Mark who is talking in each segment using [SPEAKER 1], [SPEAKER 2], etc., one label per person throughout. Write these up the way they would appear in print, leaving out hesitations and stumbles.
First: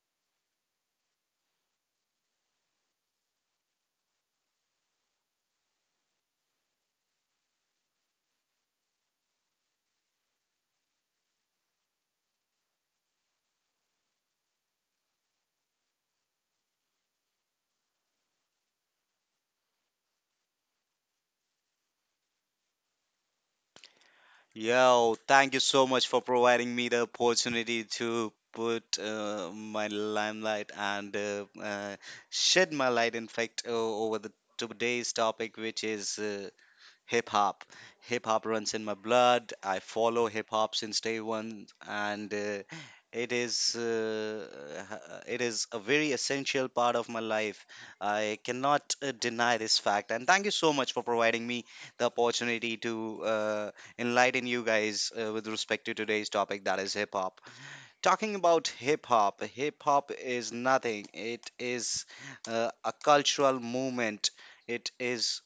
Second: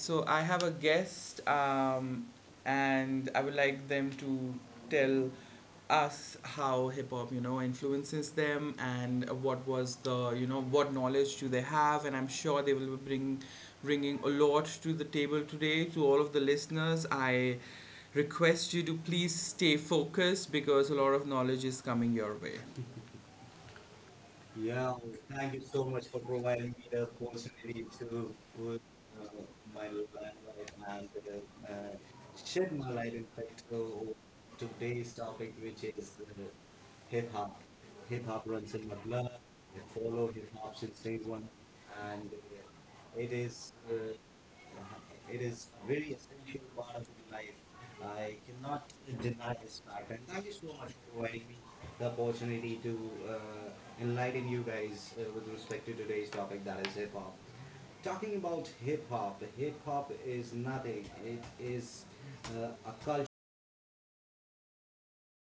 [SPEAKER 1] so I have a guest, and I would like them to tell us how hip hop, you know, influences them, and what was the, you know, what knowledge do they have, and I'm sure they will be bringing a lot to the table today to all of the listeners. I request you to please stay focused because a lot of knowledge is coming your way.
[SPEAKER 2] Yo, thank you so much for providing me the opportunity to put my limelight and shed my light, in fact, over the today's topic, which is hip hop. Hip hop runs in my blood. I follow hip hop since day one, and it is it is a very essential part of my life. I cannot deny this fact. And thank you so much for providing me the opportunity to enlighten you guys with respect to today's topic, that is hip hop. Talking about hip hop is nothing. It is a cultural movement. It is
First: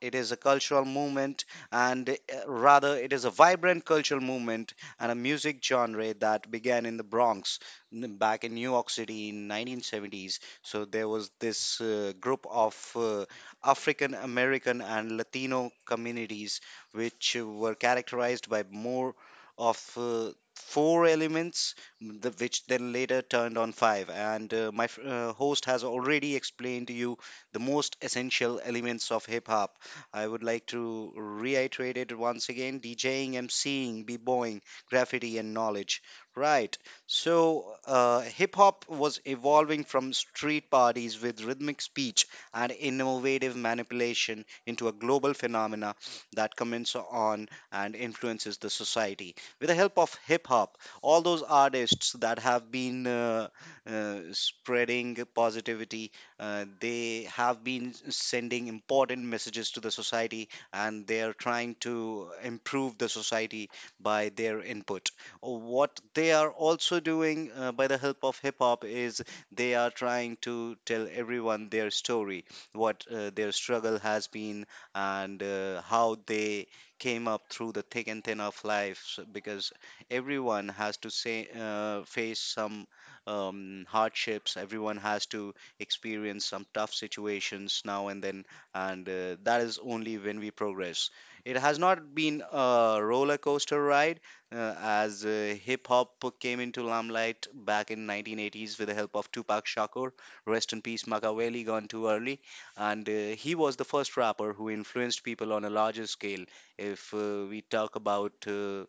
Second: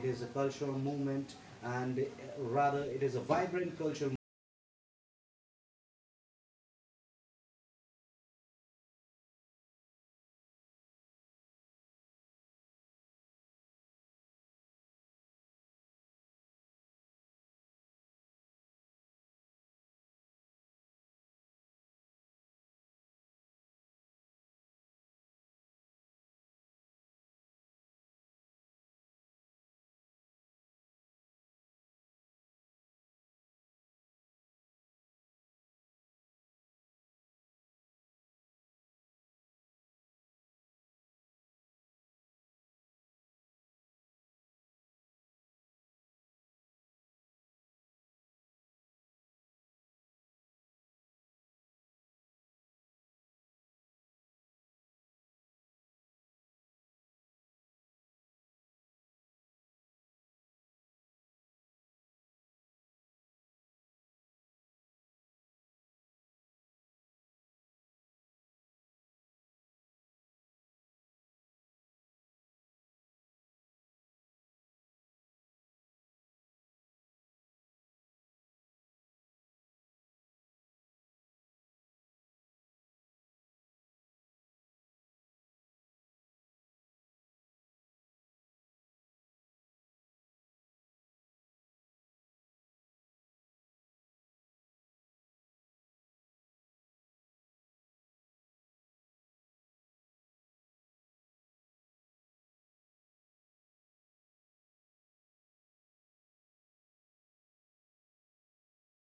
[SPEAKER 2] it is a cultural movement, and rather it is a vibrant cultural movement and a music genre that began in the Bronx back in New York City in 1970s. So there was this group of African American and Latino communities which were characterized by more of four elements, which then later turned on five. And my host has already explained to you the most essential elements of hip hop. I would like to reiterate it once again: DJing, MCing, b-boying, graffiti, and knowledge. Right. So, hip hop was evolving from street parties with rhythmic speech and innovative manipulation into a global phenomena that comments on and influences the society. With the help of hip hop, all those artists that have been spreading positivity, they have been sending important messages to the society, and they are trying to improve the society by their input. Uh, What they are also doing by the help of hip hop is they are trying to tell everyone their story, what their struggle has been, and how they came up through the thick and thin of life, because everyone has to say face some hardships. Everyone has to experience some tough situations now and then, and that is only when we progress. It has not been a roller coaster ride, as hip hop came into limelight back in 1980s with the help of Tupac Shakur. Rest in peace, Machiavelli, gone too early, and he was the first rapper who influenced people on a larger scale. If we talk about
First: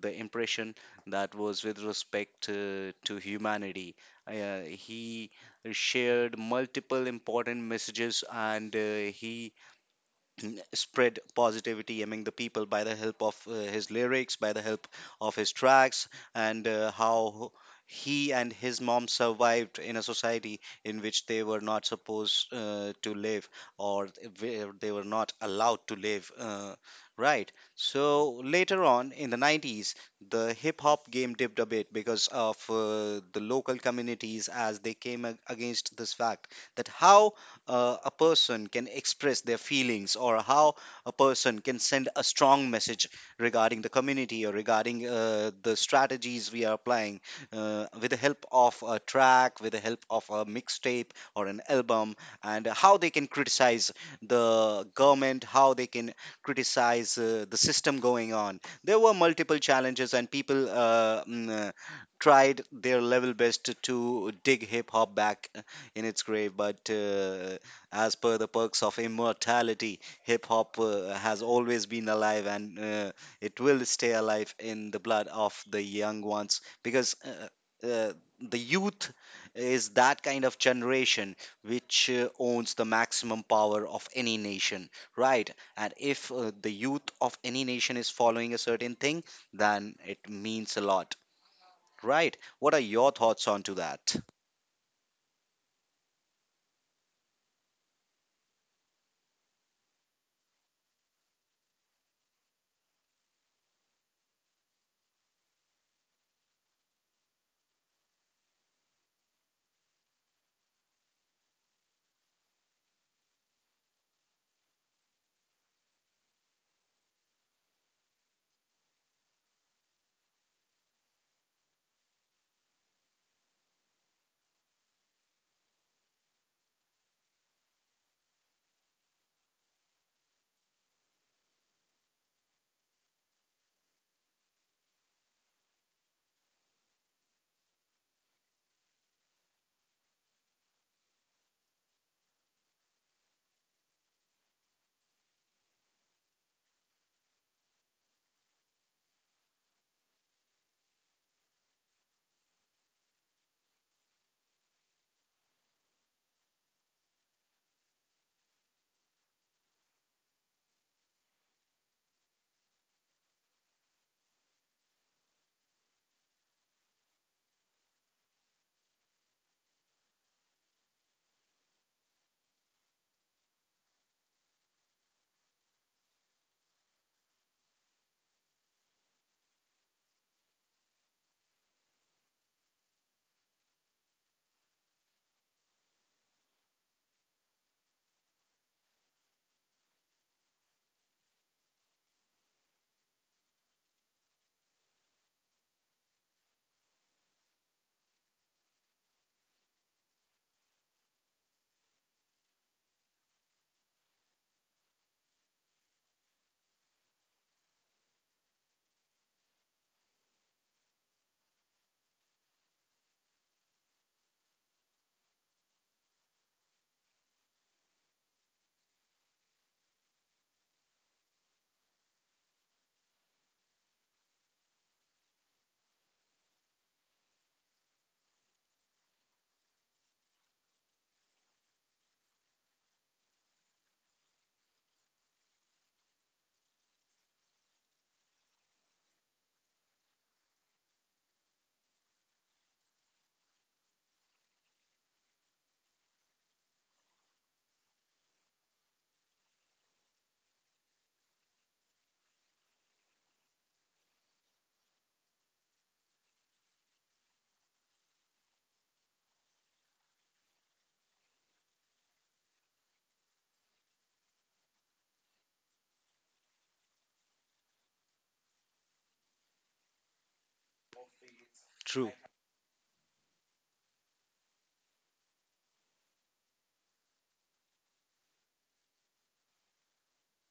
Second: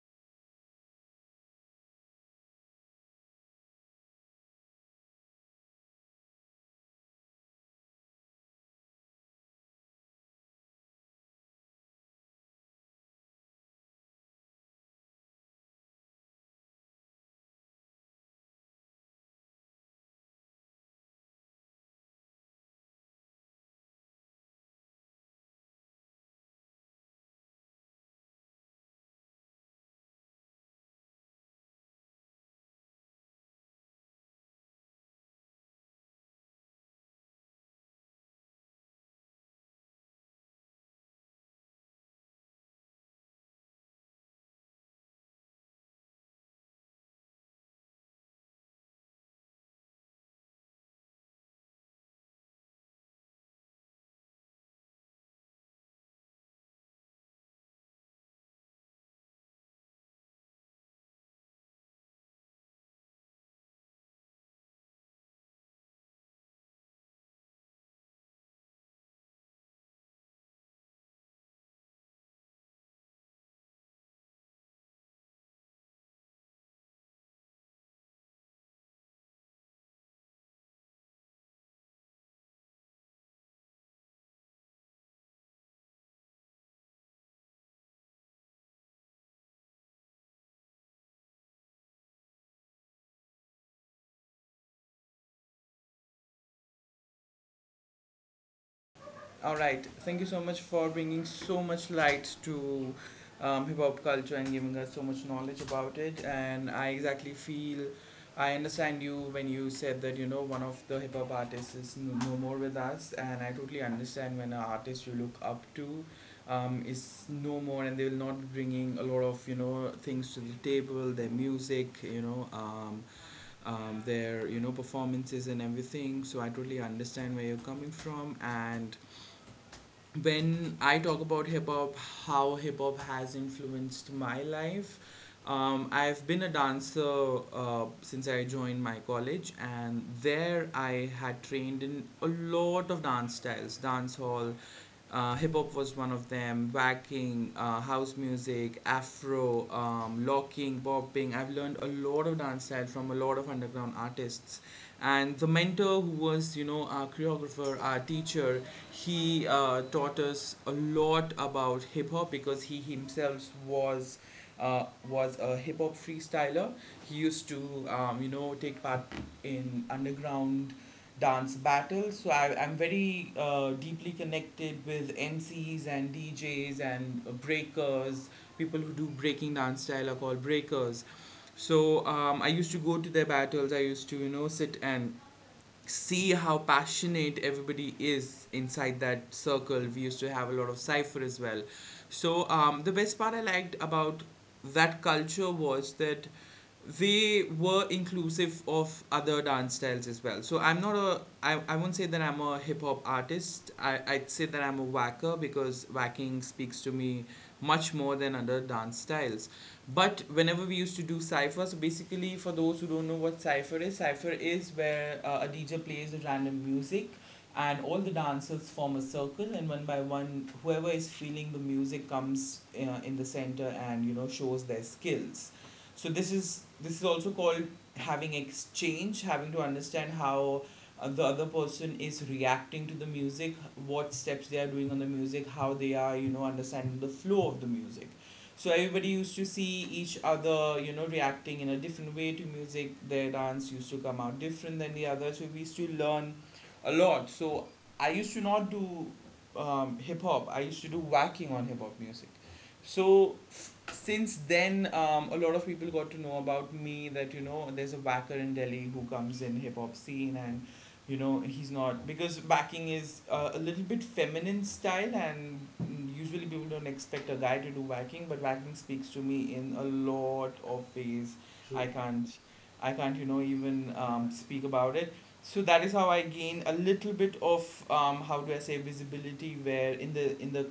[SPEAKER 2] the impression that was with respect to humanity. He shared multiple important messages, and he spread positivity among the people by the help of his lyrics, by the help of his tracks, and how he and his mom survived in a society in which they were not supposed to live, or where they were not allowed to live. Right. So later on in the 90s, the hip hop game dipped a bit because of the local communities, as they came against this fact that how a person can express their feelings, or how a person can send a strong message regarding the community, or regarding the strategies we are applying with the help of a track, with the help of a mixtape or an album, and how they can criticize the government, how they can criticize the system going on. There were multiple challenges, and people tried their level best to dig hip hop back in its grave. But as per the perks of immortality, hip hop has always been alive, and it will stay alive in the blood of the young ones, because uh, the youth is that kind of generation which owns the maximum power of any nation, right? And if the youth of any nation is following a certain thing, then it means a lot, right? What are your thoughts on to that?
[SPEAKER 1] All right. Thank you so much for bringing so much light to hip hop culture and giving us so much knowledge about it. And I exactly feel I understand you when you said that you know one of the hip hop artists is no more with us. And I totally understand when an artist you look up to, is no more and they will not be bringing a lot of you know things to the table, their music, you know. Their you know performances and everything, so I totally understand where you're coming from. And when I talk about hip hop, how hip hop has influenced my life, I've been a dancer since I joined my college, and there I had trained in a lot of dance styles: dance hall, hip hop was one of them, whacking, house music, afro, locking, bopping. I've learned a lot of dance style from a lot of underground artists. And the mentor who was, you know, our choreographer, our teacher, he taught us a lot about hip hop because he himself was a hip hop freestyler. He used to, you know, take part in underground dance battle. So I'm very deeply connected with MCs and DJs and breakers. People who do breaking dance style are called breakers. So I used to go to their battles. I used to you know sit and see how passionate everybody is inside that circle. We used to have a lot of cipher as well. So the best part I liked about that culture was that they were inclusive of other dance styles as well. So I won't say that I'm a hip hop artist. I'd say that I'm a whacker because whacking speaks to me much more than other dance styles. But whenever we used to do cypher, so basically for those who don't know what cypher is where a DJ plays random music and all the dancers form a circle, and one by one whoever is feeling the music comes in the center and you know shows their skills. So this is also called having exchange, having to understand how the other person is reacting to the music, what steps they are doing on the music, how they are, you know, understanding the flow of the music. So everybody used to see each other, you know, reacting in a different way to music. Their dance used to come out different than the other. So we used to learn a lot. So I used to not do hip hop. I used to do whacking on hip hop music. So since then, a lot of people got to know about me that you know there's a whacker in Delhi who comes in hip hop scene, and you know he's not, because backing is a little bit feminine style, and usually people don't expect a guy to do backing, but backing speaks to me in a lot of ways. i
[SPEAKER 2] True.
[SPEAKER 1] can't i can't you know even speak about it. So that is how I gain a little bit of, how do I say, visibility, where in the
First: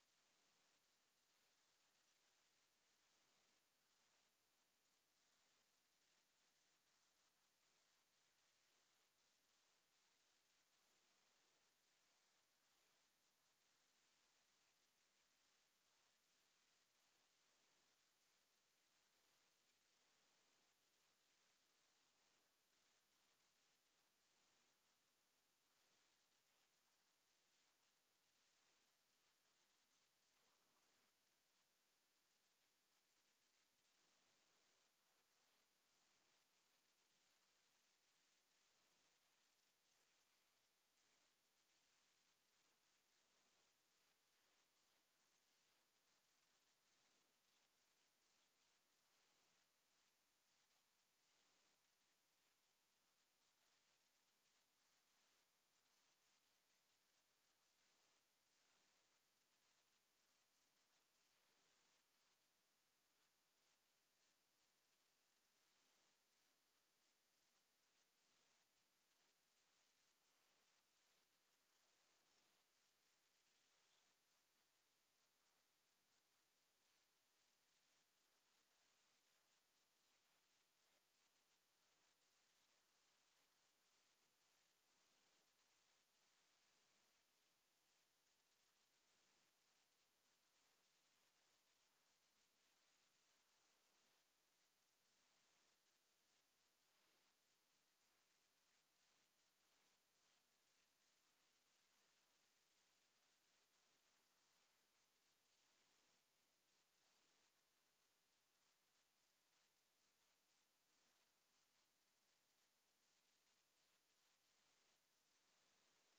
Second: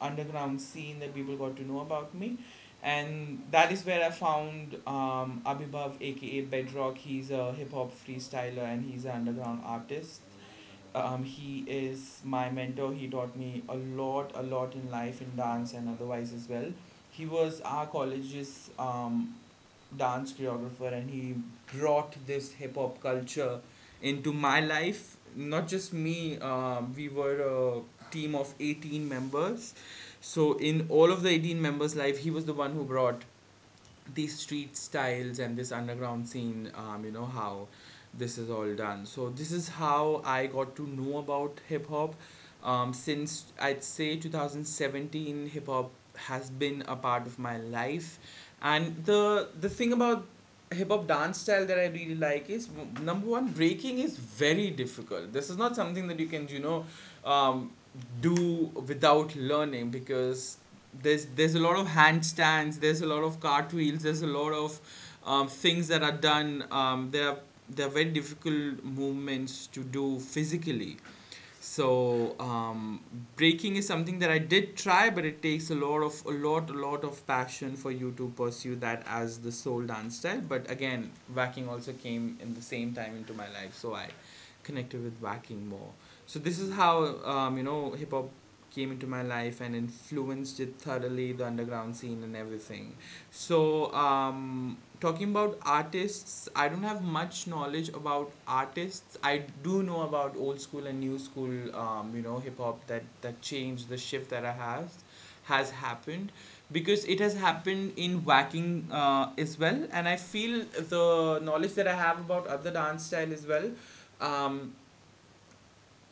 [SPEAKER 1] underground scene that people got to know about me. And that is where I found, Abhibhav, aka Bedrock. He's a hip hop freestyler and he's an underground artist. He is my mentor. He taught me a lot in life, in dance, and otherwise as well. He was our college's dance choreographer, and he brought this hip hop culture into my life. Not just me, we were a team of 18 members. So in all of the 18 members' life, he was the one who brought these street styles and this underground scene, you know, how this is all done. So, this is how I got to know about hip hop. Since I'd say 2017, hip hop has been a part of my life. And the thing about hip hop dance style that I really like is number one, breaking is very difficult. This is not something that you can, you know, do without learning, because there's a lot of handstands, there's a lot of cartwheels, there's a lot of things that are done. There are very difficult movements to do physically. So breaking is something that I did try, but it takes a lot of a lot of passion for you to pursue that as the sole dance style. But again, whacking also came in the same time into my life, so I connected with whacking more. So this is how, you know, hip hop came into my life and influenced it thoroughly, the underground scene and everything. So, talking about artists, I don't have much knowledge about artists. I do know about old school and new school, you know, hip hop, that change, the shift that I have has happened because it has happened in whacking as well, and I feel the knowledge that I have about other dance style as well. um,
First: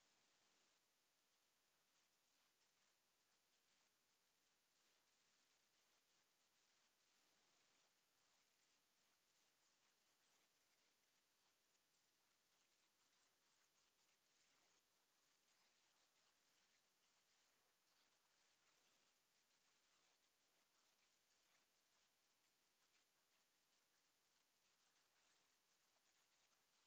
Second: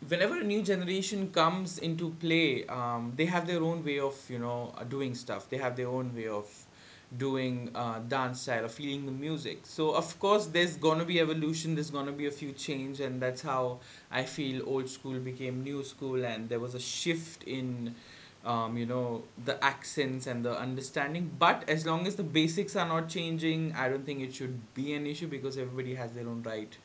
[SPEAKER 1] whenever a new generation comes into play, they have their own way of you know doing stuff. They have their own way of doing dance style or feeling the music. So of course, there's gonna be evolution. There's gonna be a few change, and that's how I feel old school became new school, and there was a shift in. You know, the accents and the understanding, but as long as the basics are not changing, I don't think it should be an issue, because everybody has their own right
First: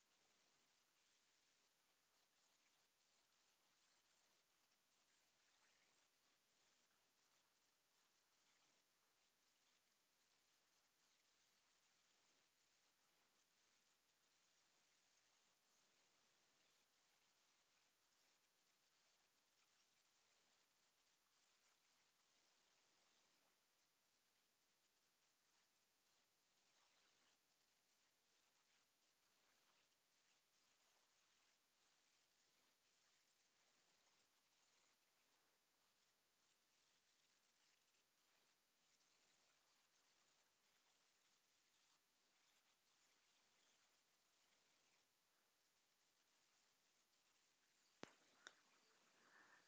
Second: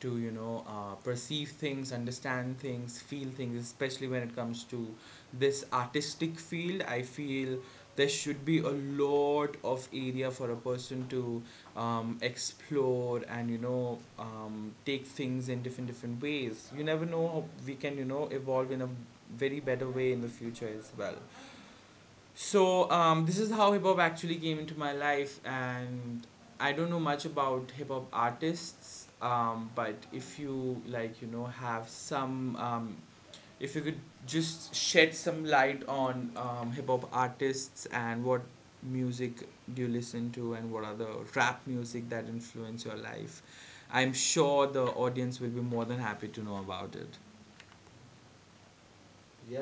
[SPEAKER 1] to you know perceive things, understand things, feel things, especially when it comes to this artistic field. I feel there should be a lot of area for a person to, explore, and you know take things in different different ways. You never know how we can you know evolve in a very better way in the future as well. So this is how hip hop actually came into my life. And I don't know much about hip hop artists, but if you like, you know, have some, if you could just shed some light on hip hop artists, and what music do you listen to, and what are the rap music that influence your life, I'm sure the audience will be more than happy to know about it.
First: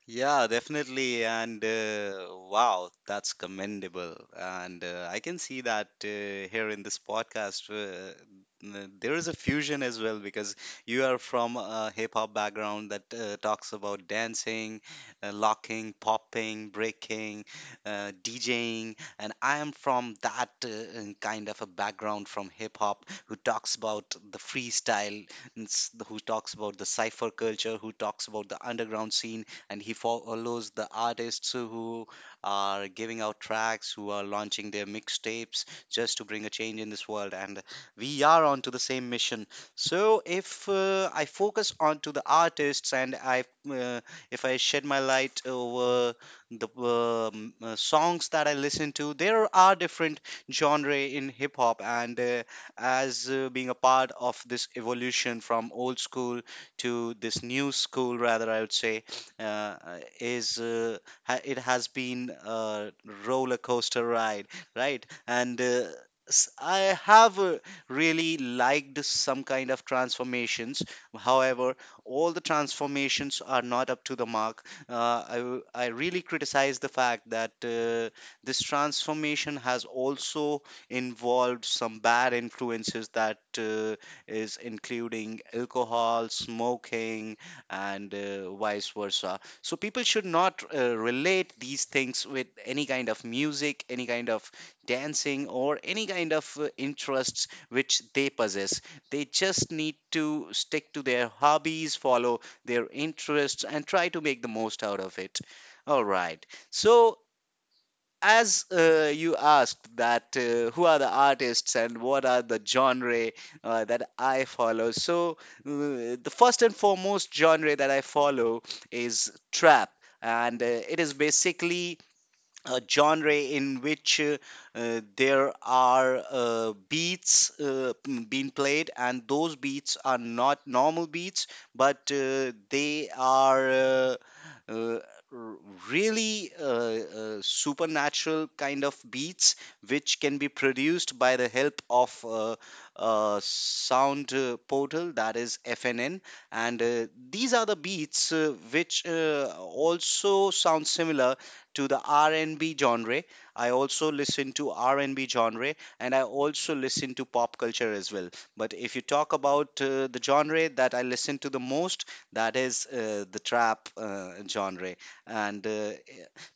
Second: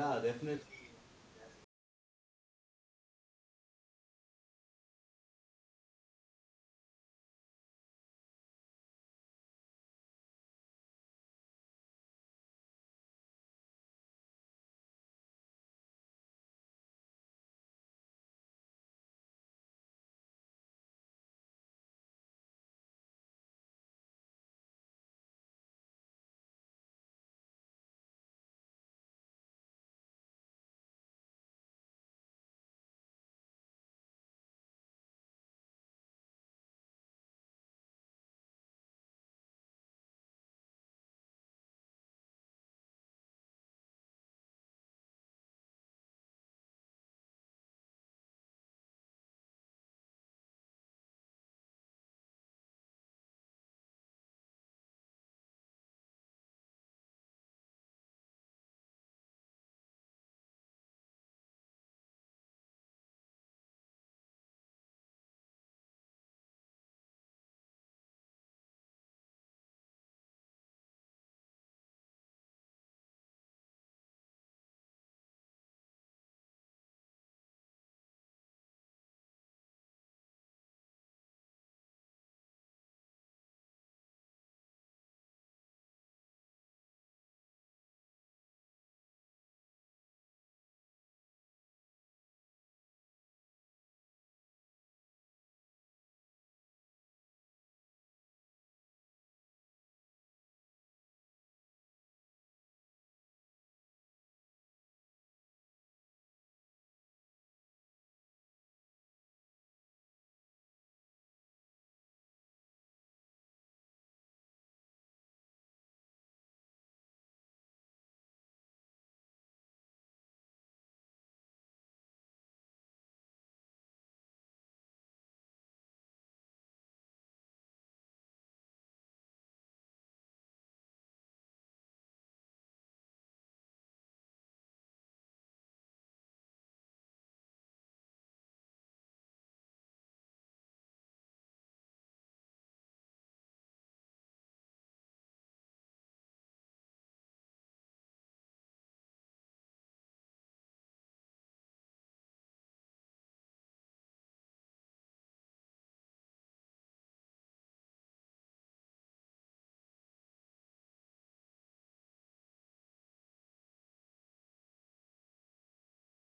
[SPEAKER 2] Yeah, definitely. And wow, that's commendable. And I can see that here in this podcast, there is a fusion as well, because you are from a hip hop background that talks about dancing, locking, popping, breaking, DJing. And I am from that kind of a background from hip hop who talks about the freestyle, and who talks about the cypher culture, who talks about the underground scene, and he follows the artists who are giving out tracks, who are launching their mixtapes just to bring a change in this world. And we are on to the same mission. So if I focus on to the artists, and I uh, if I shed my light over the songs that I listen to, there are different genre in hip hop. And as being a part of this evolution from old school to this new school, rather I would say uh, is it has been a roller coaster ride, right? And I have really liked some kind of transformations. However, all the transformations are not up to the mark. I really criticize the fact that this transformation has also involved some bad influences that is including alcohol, smoking, and vice versa. So people should not relate these things with any kind of music, any kind of dancing, or any kind of interests which they possess. They just need to stick to their hobbies, follow their interests, and try to make the most out of it. All right. So as you asked that who are the artists and what are the genre that I follow. So the first and foremost genre that I follow is trap. And it is basically a genre in which there are beats being played, and those beats are not normal beats, but they are uh, r- really supernatural kind of beats, which can be produced by the help of a sound portal, that is FNN. And these are the beats which also sound similar to the R&B genre. I also listen to R&B genre, and I also listen to pop culture as well. But if you talk about the genre that I listen to the most, that is the trap genre. And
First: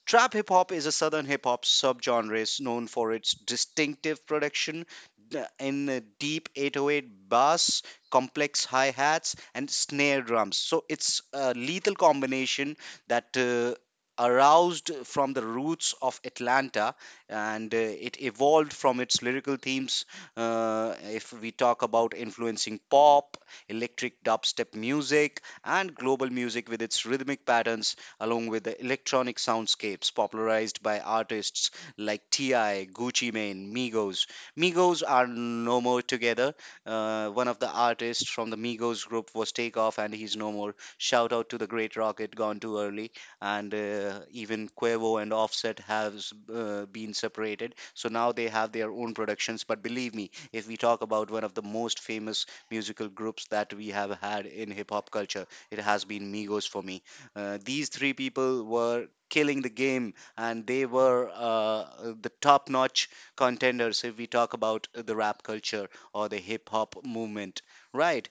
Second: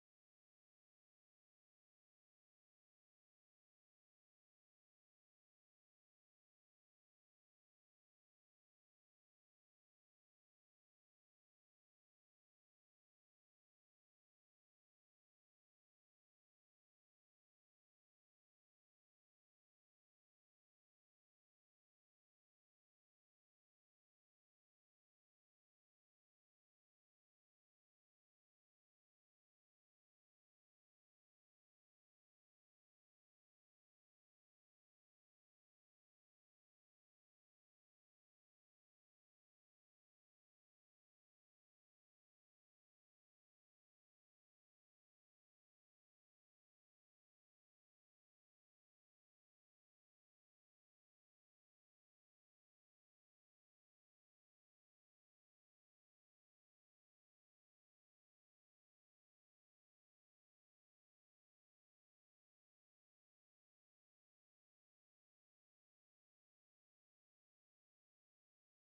[SPEAKER 2] trap hip hop is a southern hip hop subgenre known for its distinctive production, in a deep 808 bass, complex hi hats, and snare drums. So it's a lethal combination that aroused from the roots of Atlanta, and it evolved from its lyrical themes. If we talk about influencing pop, electric dubstep music, and global music with its rhythmic patterns, along with the electronic soundscapes popularized by artists like T.I., Gucci Mane, Migos. Migos are no more together. One of the artists from the Migos group was Takeoff, and he's no more. Shout out to the great Rocket, gone too early. And even Quavo and Offset has been separated. So now they have their own productions. But believe me, if we talk about one of the most famous musical groups that we have had in hip hop culture, it has been Migos for me. These three people were killing the game, and they were the top notch contenders if we talk about the rap culture or the hip hop movement, right?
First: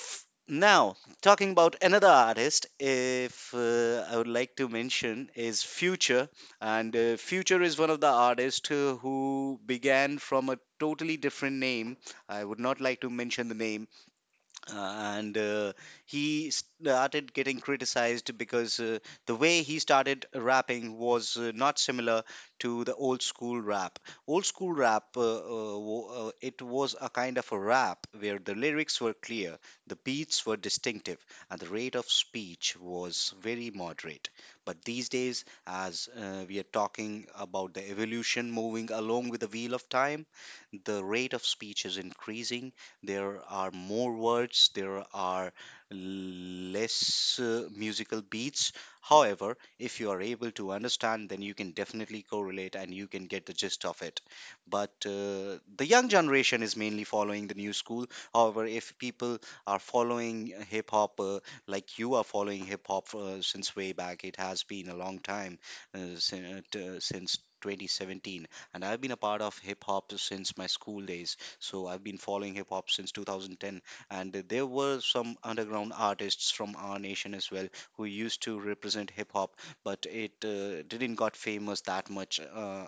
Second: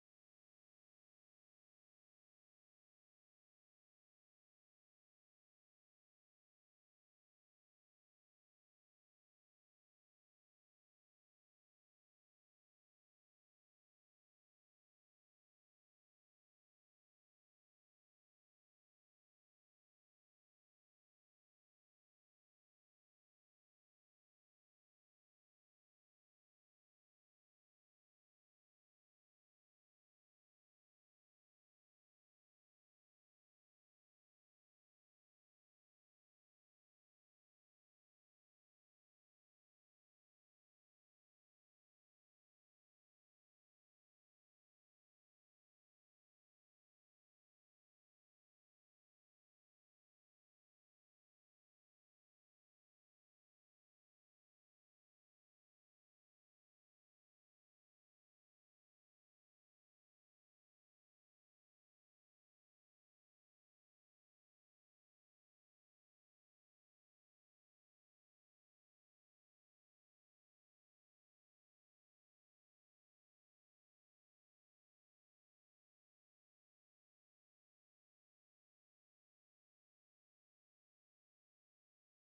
[SPEAKER 2] Now, talking about another artist, if I would like to mention, is Future. And Future is one of the artists who began from a totally different name. I would not like to mention the name, uh, and he started getting criticized because the way he started rapping was not similar to the old school rap. Old school rap, it was a kind of a rap where the lyrics were clear, the beats were distinctive, and the rate of speech was very moderate. But these days, as we are talking about the evolution moving along with the wheel of time, the rate of speech is increasing, there are more words, there are less musical beats. However, if you are able to understand, then you can definitely correlate and you can get the gist of it. But the young generation is mainly following the new school. However, if people are following hip hop like you are following hip hop since way back, it has been a long time since 2017, and I've been a part of hip hop since my school days, so I've been following hip hop since 2010. And there were some underground artists from our nation as well who used to represent hip hop, but it didn't got famous that much.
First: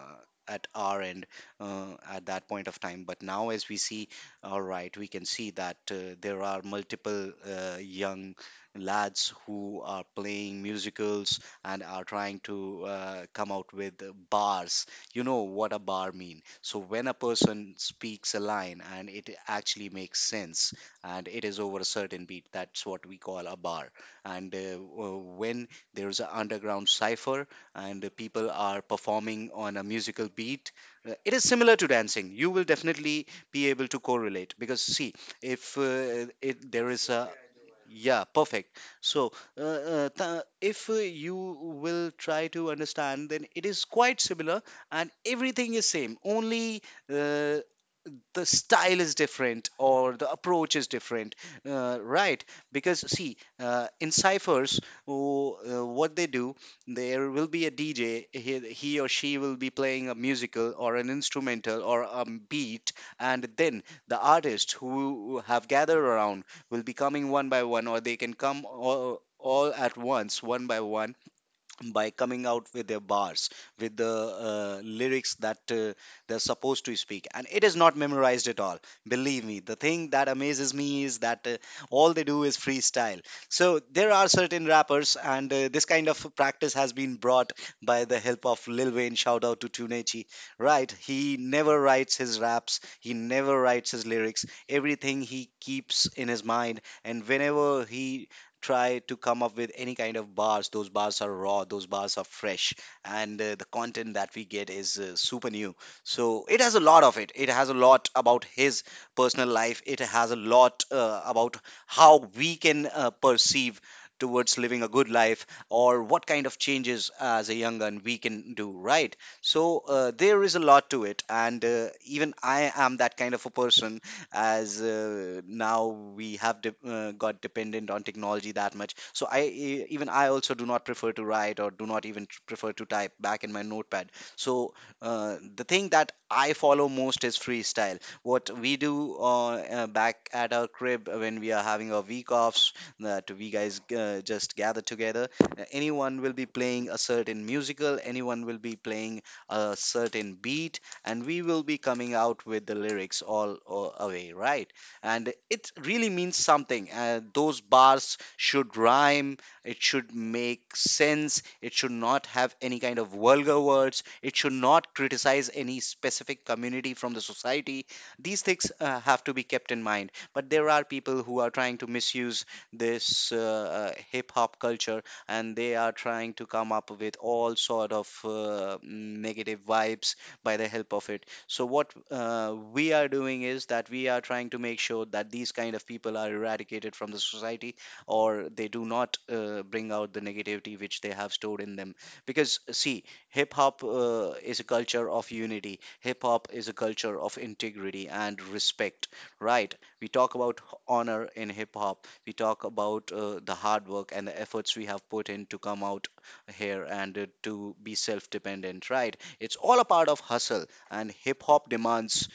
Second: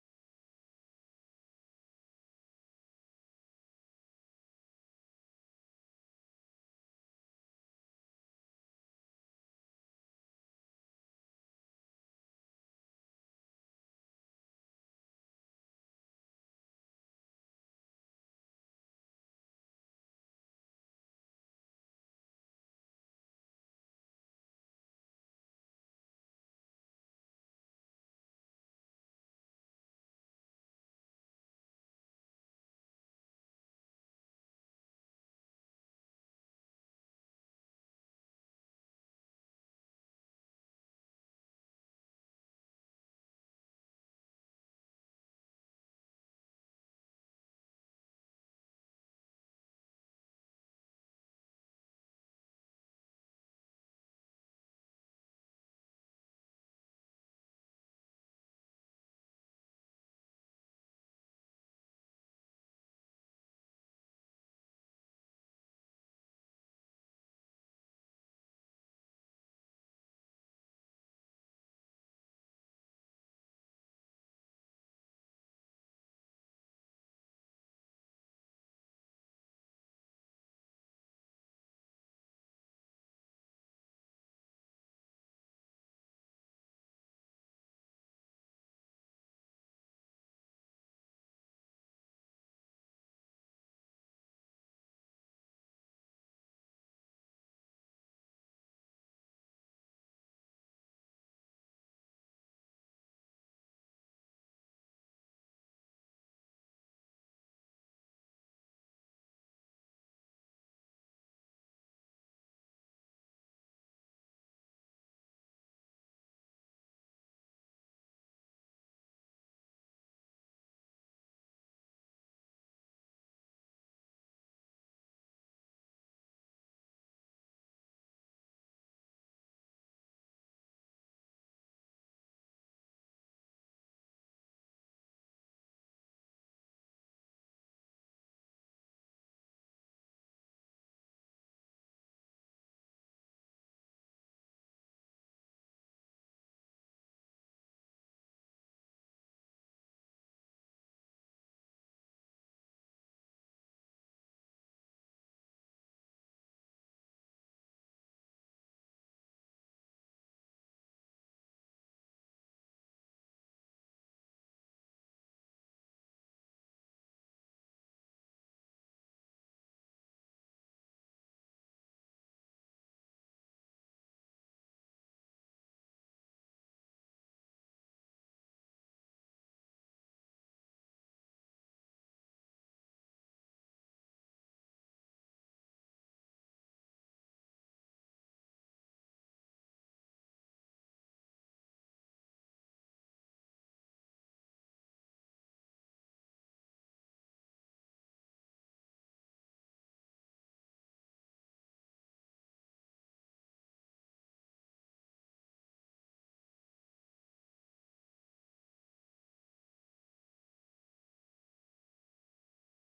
[SPEAKER 2] At our end at that point of time, but now as we see, all right, we can see that there are multiple young lads who are playing musicals and are trying to come out with bars. You know what a bar mean? So when a person speaks a line and it actually makes sense and it is over a certain beat, that's what we call a bar. And when there's an underground cipher and the people are performing on a musical beat, it is similar to dancing. You will definitely be able to correlate because see, if there is a, yeah, perfect. So, if you will try to understand, then it is quite similar and everything is same only. uh, the style is different or the approach is different, right? Because see, in ciphers, oh, what they do, there will be a DJ. He or she will be playing a musical or an instrumental or a beat, and then the artists who have gathered around will be coming one by one, or they can come all at once, one by one, by coming out with their bars, with the lyrics that they're supposed to speak. And it is not memorized at all. Believe me, the thing that amazes me is that all they do is freestyle. So there are certain rappers, and this kind of practice has been brought by the help of Lil Wayne. Shout out to Tunechi. Right, he never writes his raps, he never writes his lyrics. Everything he keeps in his mind, and whenever he try to come up with any kind of bars, those bars are raw, those bars are fresh, and the content that we get is super new. So it has a lot of it. It has a lot about his personal life, it has a lot about how we can perceive towards living a good life, or what kind of changes as a young gun we can do, right? So there is a lot to it, and even I am that kind of a person. As now we have got dependent on technology that much. So I even I also do not prefer to write, or do not even prefer to type back in my notepad. So the thing that I follow most is freestyle. What we do, back at our crib when we are having our week offs, that we guys just gather together. Anyone will be playing a certain musical. Anyone will be playing a certain beat, and we will be coming out with the lyrics all away, right? And it really means something. Those bars should rhyme, it should make sense, it should not have any kind of vulgar words, it should not criticize any specific community from the society. These things have to be kept in mind. But there are people who are trying to misuse this hip hop culture, and they are trying to come up with all sort of negative vibes by the help of it. So what we are doing is that we are trying to make sure that these kind of people are eradicated from the society, or they do not bring out the negativity which they have stored in them. Because see, hip hop is a culture of unity. Hip hop is a culture of integrity and respect. Right? We talk about honor in hip hop. We talk about the hard work and the efforts we have put in to come out here and to be self dependent, right? It's all a part of hustle, and hip hop demands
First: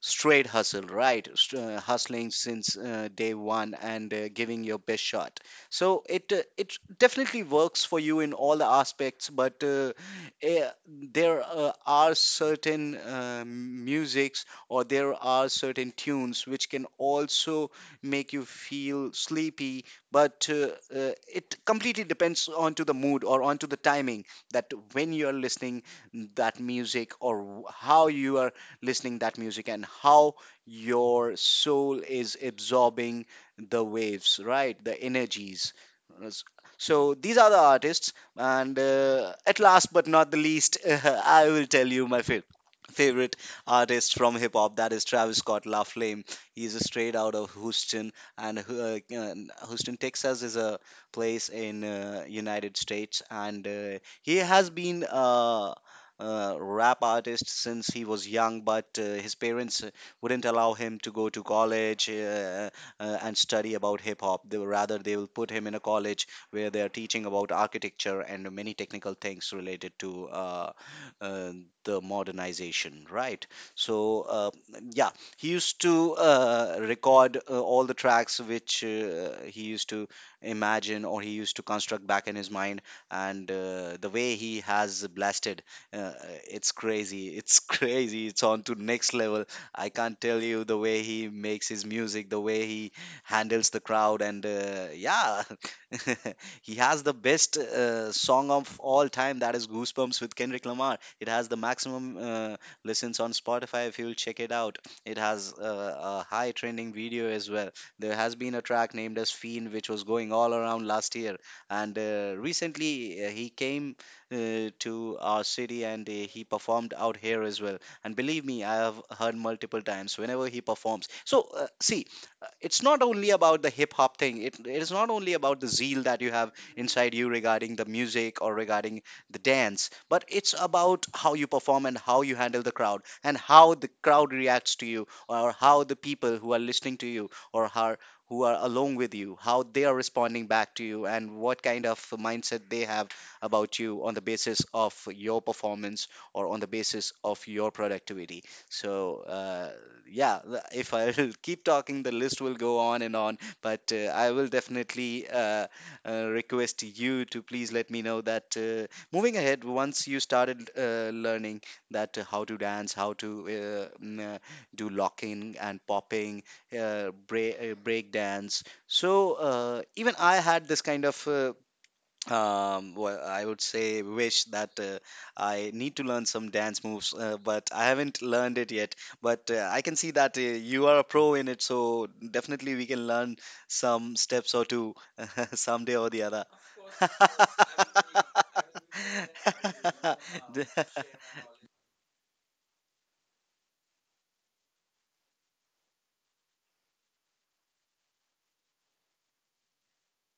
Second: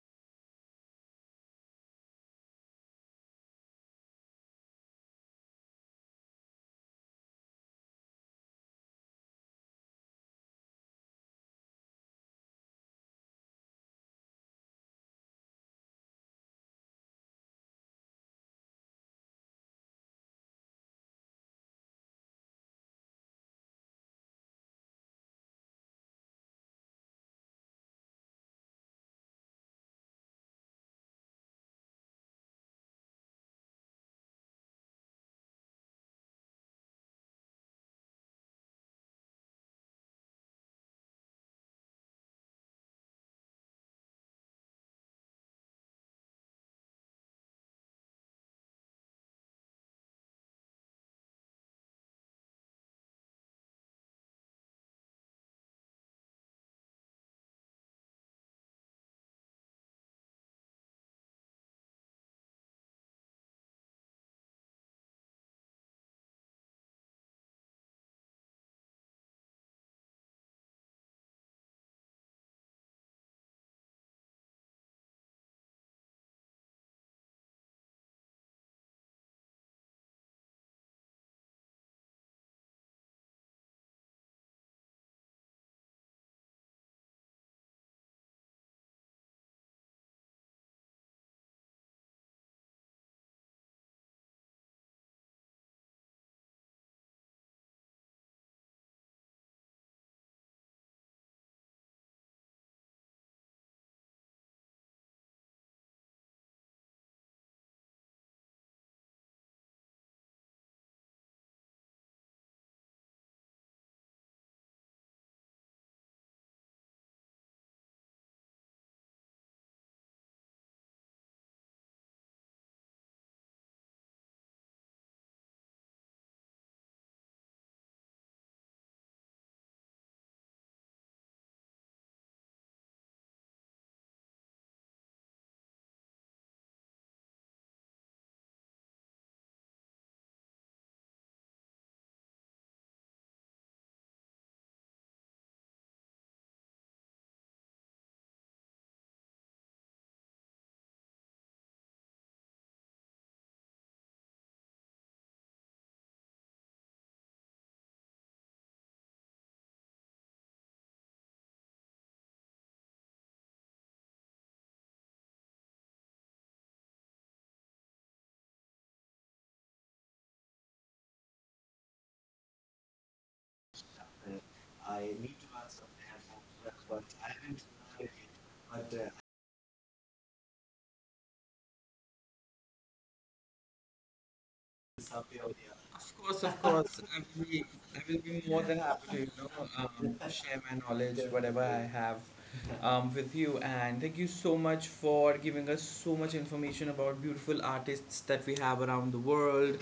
[SPEAKER 2] straight hustle. Right, hustling since day one, and giving your best shot. So it definitely works for you in all the aspects, but eh, there are certain musics, or there are certain tunes which can also make you feel sleepy, but it completely depends onto the mood or onto the timing, that when you are listening that music, or how you are listening that music, and how your soul is absorbing the waves, right? The energies. Yes. So these are the artists, and at last but not the least, I will tell you my favorite artist from hip hop, that is Travis Scott La Flame. He's a straight out of Houston, and Houston, Texas is a place in United States, and he has been rap artist since he was young, but his parents wouldn't allow him to go to college and study about hip hop. They will, rather they will put him in a college where they are teaching about architecture and many technical things related to uh, the modernization. Right. So yeah, he used to record all the tracks which he used to imagine, or he used to construct back in his mind, and the way he has blasted, uh, it's crazy, it's crazy, it's on to next level. I can't tell you the way he makes his music, the way he handles the crowd, and yeah, he has the best song of all time, that is Goosebumps with Kendrick Lamar. It has the maximum listens on Spotify. If you'll check it out, it has a high trending video as well. There has been a track named as Fiend which was going all around last year, and recently he came to our city, and he performed out here as well. And believe me, I have heard multiple times whenever he performs. So, see, it's not only about the hip hop thing, it is not only about the zeal that you have inside you regarding the music, or regarding the dance, but it's about how you perform and how you handle the crowd, and how the crowd reacts to you, or how the people who are listening to you, or how who are along with you, how they are responding back to you, and what kind of mindset they have about you on the basis of your performance or on the basis of your productivity. So, yeah, if I will keep talking, the list will go on and on, but I will definitely request you to please let me know that moving ahead, once you started learning that how to dance, how to uh, mm, uh, do locking and popping, break dance. So even I had this kind of well I would say wish that I need to learn some dance moves, but I haven't learned it yet, but I can see that you are a pro in it, so definitely we can learn some steps or two someday or the other.
[SPEAKER 1] Of course, of course. I will be more than happy to, you know, share my knowledge, whatever I have, with you. And thank you so much for giving us so much information about beautiful artists that we have around the world,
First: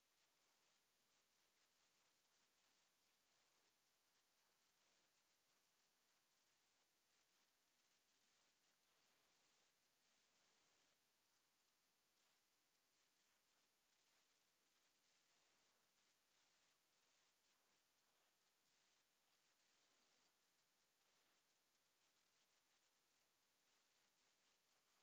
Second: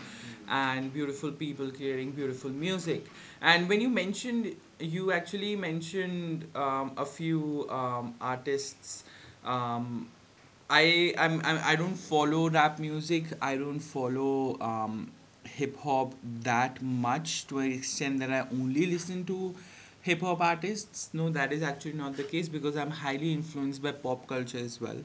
[SPEAKER 1] and beautiful people creating beautiful music. And when you mentioned, you actually mentioned a few artists. Um, I I'm I don't follow rap music. I don't follow hip hop that much, to an extent that I only listen to hip hop artists. No, that is actually not the case, because I'm highly influenced by pop culture as well.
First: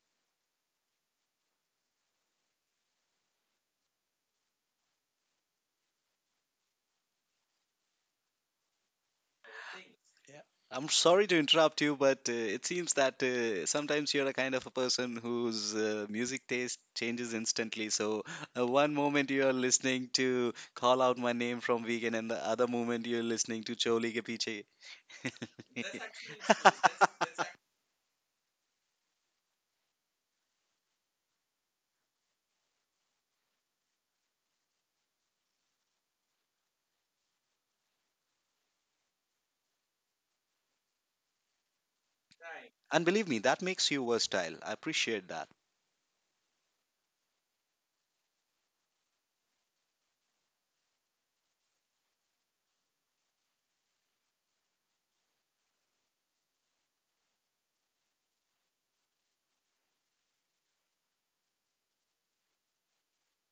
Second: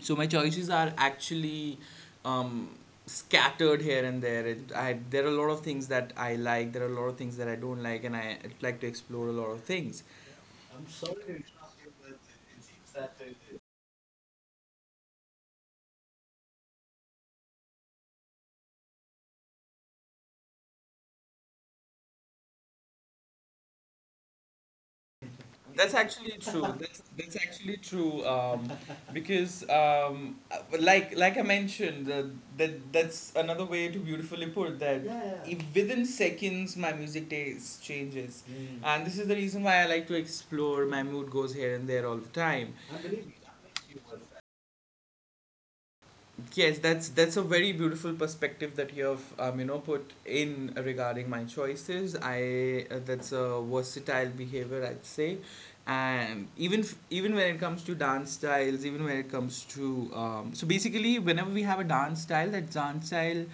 [SPEAKER 1] So my choices are actually um, scattered here and there. I there are a lot of things that I like. There are a lot of things that I don't like, and I like to explore a lot of things.
[SPEAKER 2] Yeah. I'm sorry to interrupt you, but it seems that sometimes you're a kind of a person whose music taste changes instantly. So, one moment you're listening to Call Out My Name from Vegan, and the other moment you're listening to Choli Ke Piche.
[SPEAKER 1] That's actually true. That's that's actually true. Because like I mentioned, that that's another way to beautifully put that. Yeah, yeah. If within seconds, my music taste changes, Mm, and this is the reason why I like to explore. My mood goes here and there all the time.
[SPEAKER 2] And believe me, that makes you versatile. I appreciate
[SPEAKER 1] Yes, that's a very beautiful perspective that you have you know put in regarding my choices. I that's a versatile behavior, I'd say. And even when it comes to dance styles, even when it comes to so basically whenever we have a dance style, that dance style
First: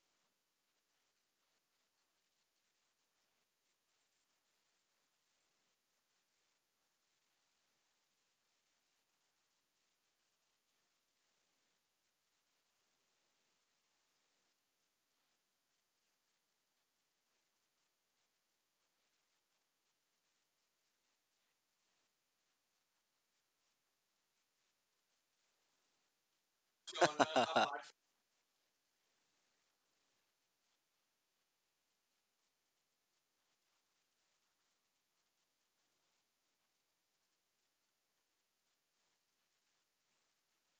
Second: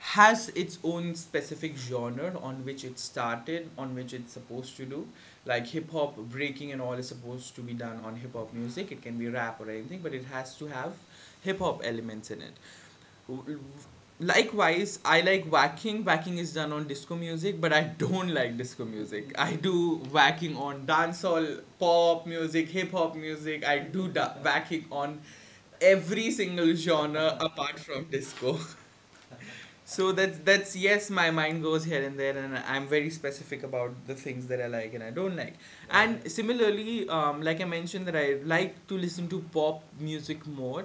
[SPEAKER 1] has its own specific genre on which it started, on which it's supposed to do. Like hip hop breaking and all is supposed to be done on hip hop music. It can be rap or anything, but it has to have hip hop elements in it. Likewise, I like whacking. Whacking is done on disco music, but I don't like disco music. I do whacking on dancehall, pop music, hip hop music. I do whacking on every single genre
[SPEAKER 2] that.
[SPEAKER 1] apart from disco. So that's yes, my mind goes here and there, and I'm very specific about the things that I like and I don't like. And similarly, like I mentioned, that I like to listen to pop music more,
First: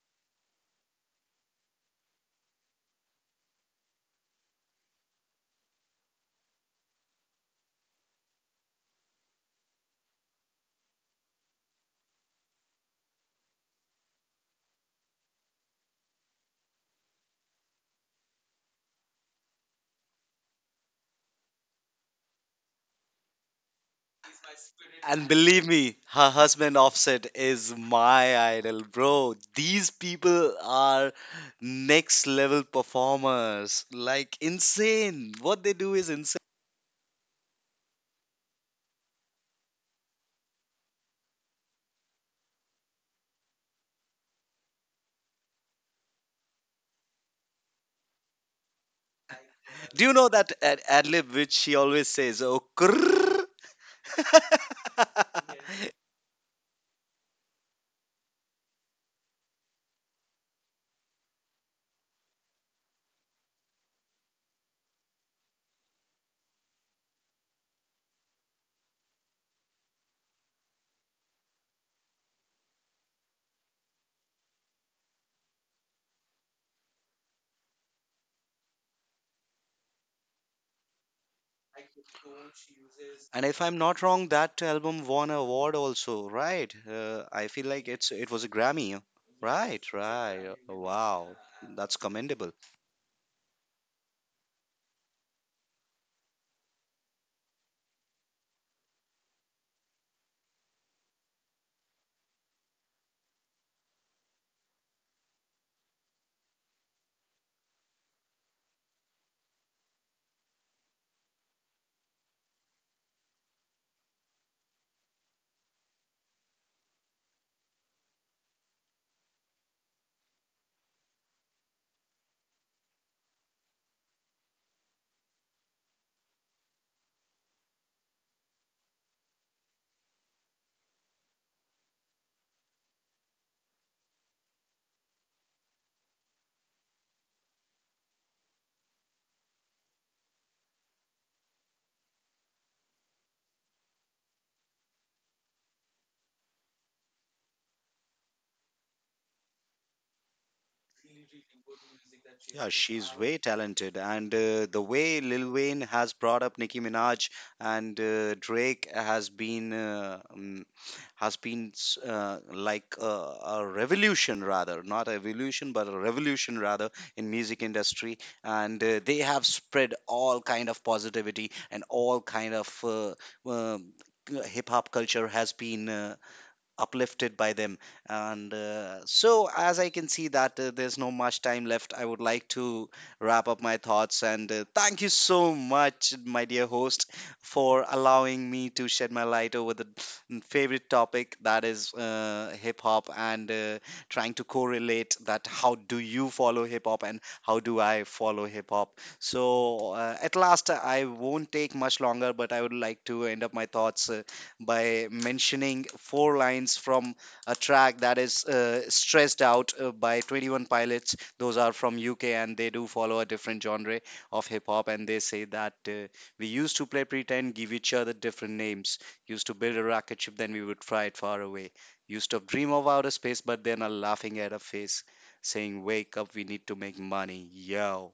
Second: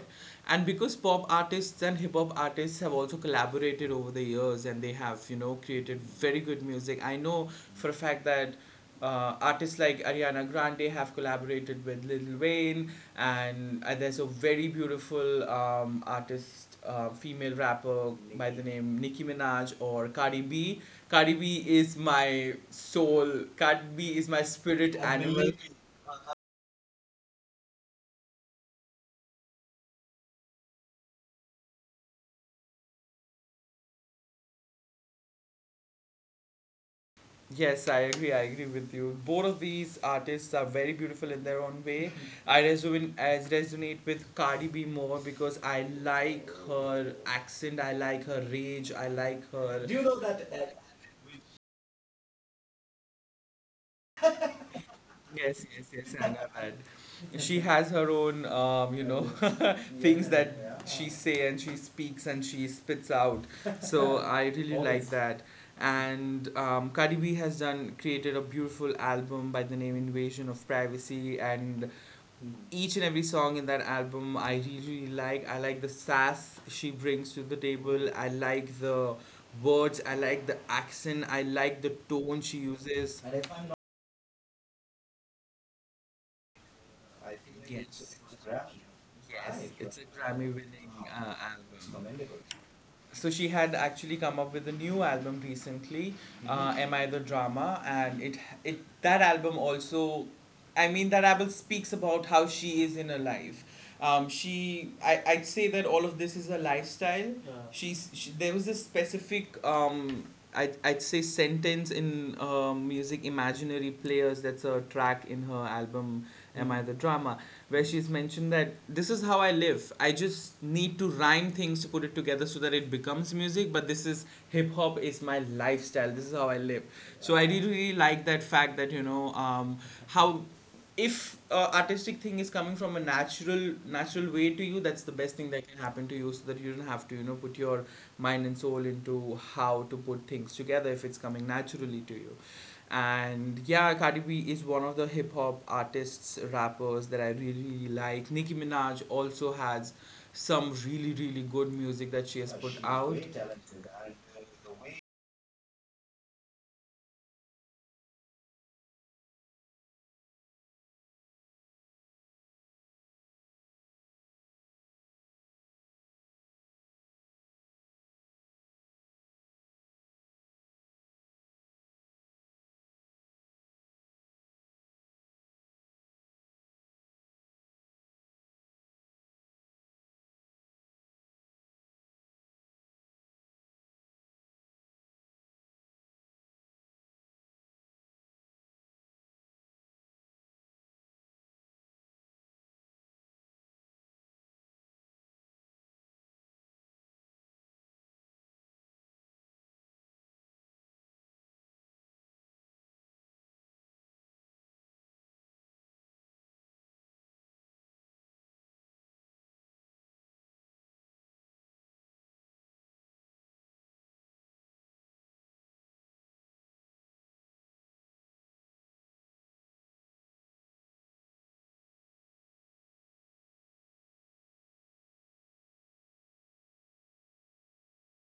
[SPEAKER 1] and because pop artists and hip hop artists have also collaborated over the years and they have, you know, created very good music. I know for a fact that artists like Ariana Grande have collaborated with Lil Wayne, and there's a very beautiful artist, female rapper by the name Nicki Minaj or Cardi B. Cardi B is my soul. Cardi B is my spirit
[SPEAKER 2] And
[SPEAKER 1] animal.
[SPEAKER 2] believe me, her husband Offset is my idol, bro. These people are next level performers. Like, insane. What they do is insane.
[SPEAKER 1] Yes, I agree. I agree with you. Both of these artists are very beautiful in their own way. I resonate with Cardi B more because I like her accent. I like her rage. I like her.
[SPEAKER 2] Do you know that ad lib which she always says? Oh, krrr.
[SPEAKER 1] Yes, yes, yes. I know that. She has her own, things that she say, and she speaks and she spits out. So I really like that. And Cardi B has done created a beautiful album by the name Invasion of Privacy, and each and every song in that album I really, really like. I like the sass she brings to the table. I like the words. I like the accent. I like the tone she uses.
[SPEAKER 2] And if
[SPEAKER 1] Not,
[SPEAKER 2] I'm not wrong, that album won an award also, right? I feel like
[SPEAKER 1] yes,
[SPEAKER 2] it was a Grammy.
[SPEAKER 1] a, yes,
[SPEAKER 2] Right,
[SPEAKER 1] it's a Grammy
[SPEAKER 2] right.
[SPEAKER 1] winning
[SPEAKER 2] Wow. That's
[SPEAKER 1] album.
[SPEAKER 2] commendable.
[SPEAKER 1] So she had actually come up with a new album recently. Mm-hmm. Am I the Drama, and it, that album also, I mean, that album speaks about how she is in her life. She, I'd say that all of this is a lifestyle. Yeah. There was a specific I'd say sentence in music, Imaginary Players, that's a track in her album Am I the Drama, where she's mentioned that this is how I live. I just need to rhyme things to put it together so that it becomes music, but this is, hip hop is my lifestyle. This is how I live. So I really, really like that fact that, how if artistic thing is coming from a natural way to you, that's the best thing that can happen to you, so that you don't have to, you know, put your mind and soul into how to put things together if it's coming naturally to you. And yeah, Cardi B is one of the hip hop artists, rappers that I really, really like. Nicki Minaj also has some really, really good music that she has put. She's out, very
[SPEAKER 2] Yeah, she's
[SPEAKER 1] talented,
[SPEAKER 2] way
[SPEAKER 1] and
[SPEAKER 2] talented,
[SPEAKER 1] the
[SPEAKER 2] and
[SPEAKER 1] way
[SPEAKER 2] the way Lil Wayne has brought up Nicki Minaj, and Drake has been like a revolution rather, not a evolution, but a revolution rather in music industry, and they have spread all kind of positivity and all kind of um, hip hop culture has been uplifted by them. And so as I can see that there's no much time left, I would like to wrap up my thoughts, and thank you so much, my dear host, for allowing me to shed my light over the favorite topic, that is hip hop, and trying to correlate that how do you follow hip hop and how do I follow hip hop. So at last, I won't take much longer, but I would like to end up my thoughts by mentioning four lines from a track that is Stressed Out by 21 Pilots. Those are from UK, and they do follow a different genre of hip hop. And they say that we used to play pretend, give each other different names, used to build a rocket ship, then we would fly it far away, used to dream of outer space, but then are laughing at a face, saying, "Wake up, we need to make money." Yo.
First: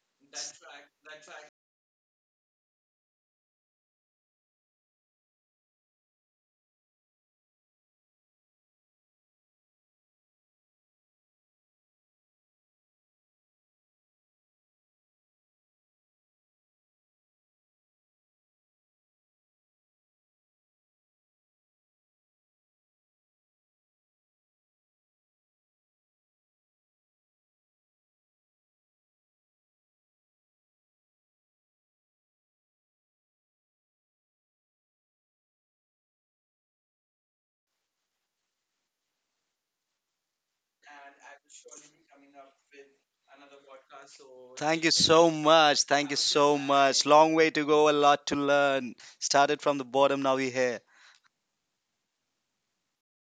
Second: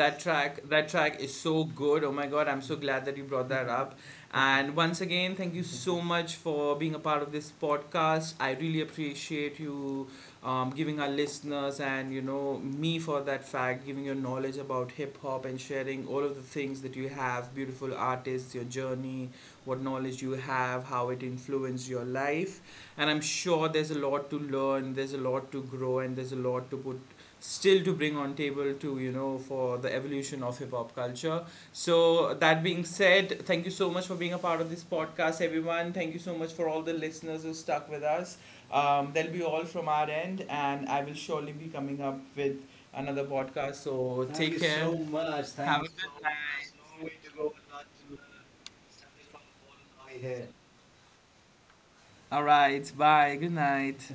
[SPEAKER 1] that track is so good. Oh my god, I'm so glad that you brought that up. And once again, thank you so much for being a part of this podcast. I really appreciate you giving our listeners, and you know me, for that fact, giving your knowledge about hip hop and sharing all of the things that you have, beautiful artists, your journey, what knowledge you have, how it influenced your life. And I'm sure there's a lot to learn, there's a lot to grow, and there's a lot to put, still to bring on table to, you know, for the evolution of hip hop culture. So that being said, thank you so much for being a part of this podcast. Everyone, thank you so much, for all the listeners who stuck with us. That'll be all from our end, and I will surely be coming up with another podcast, so take care.
[SPEAKER 2] Thank you
[SPEAKER 1] Have a
[SPEAKER 2] so
[SPEAKER 1] good, so,
[SPEAKER 2] much. Thank you so
[SPEAKER 1] night.
[SPEAKER 2] much. Long way to go, a lot to learn. Started from the bottom, now we're here.
[SPEAKER 1] All right, bye, good night.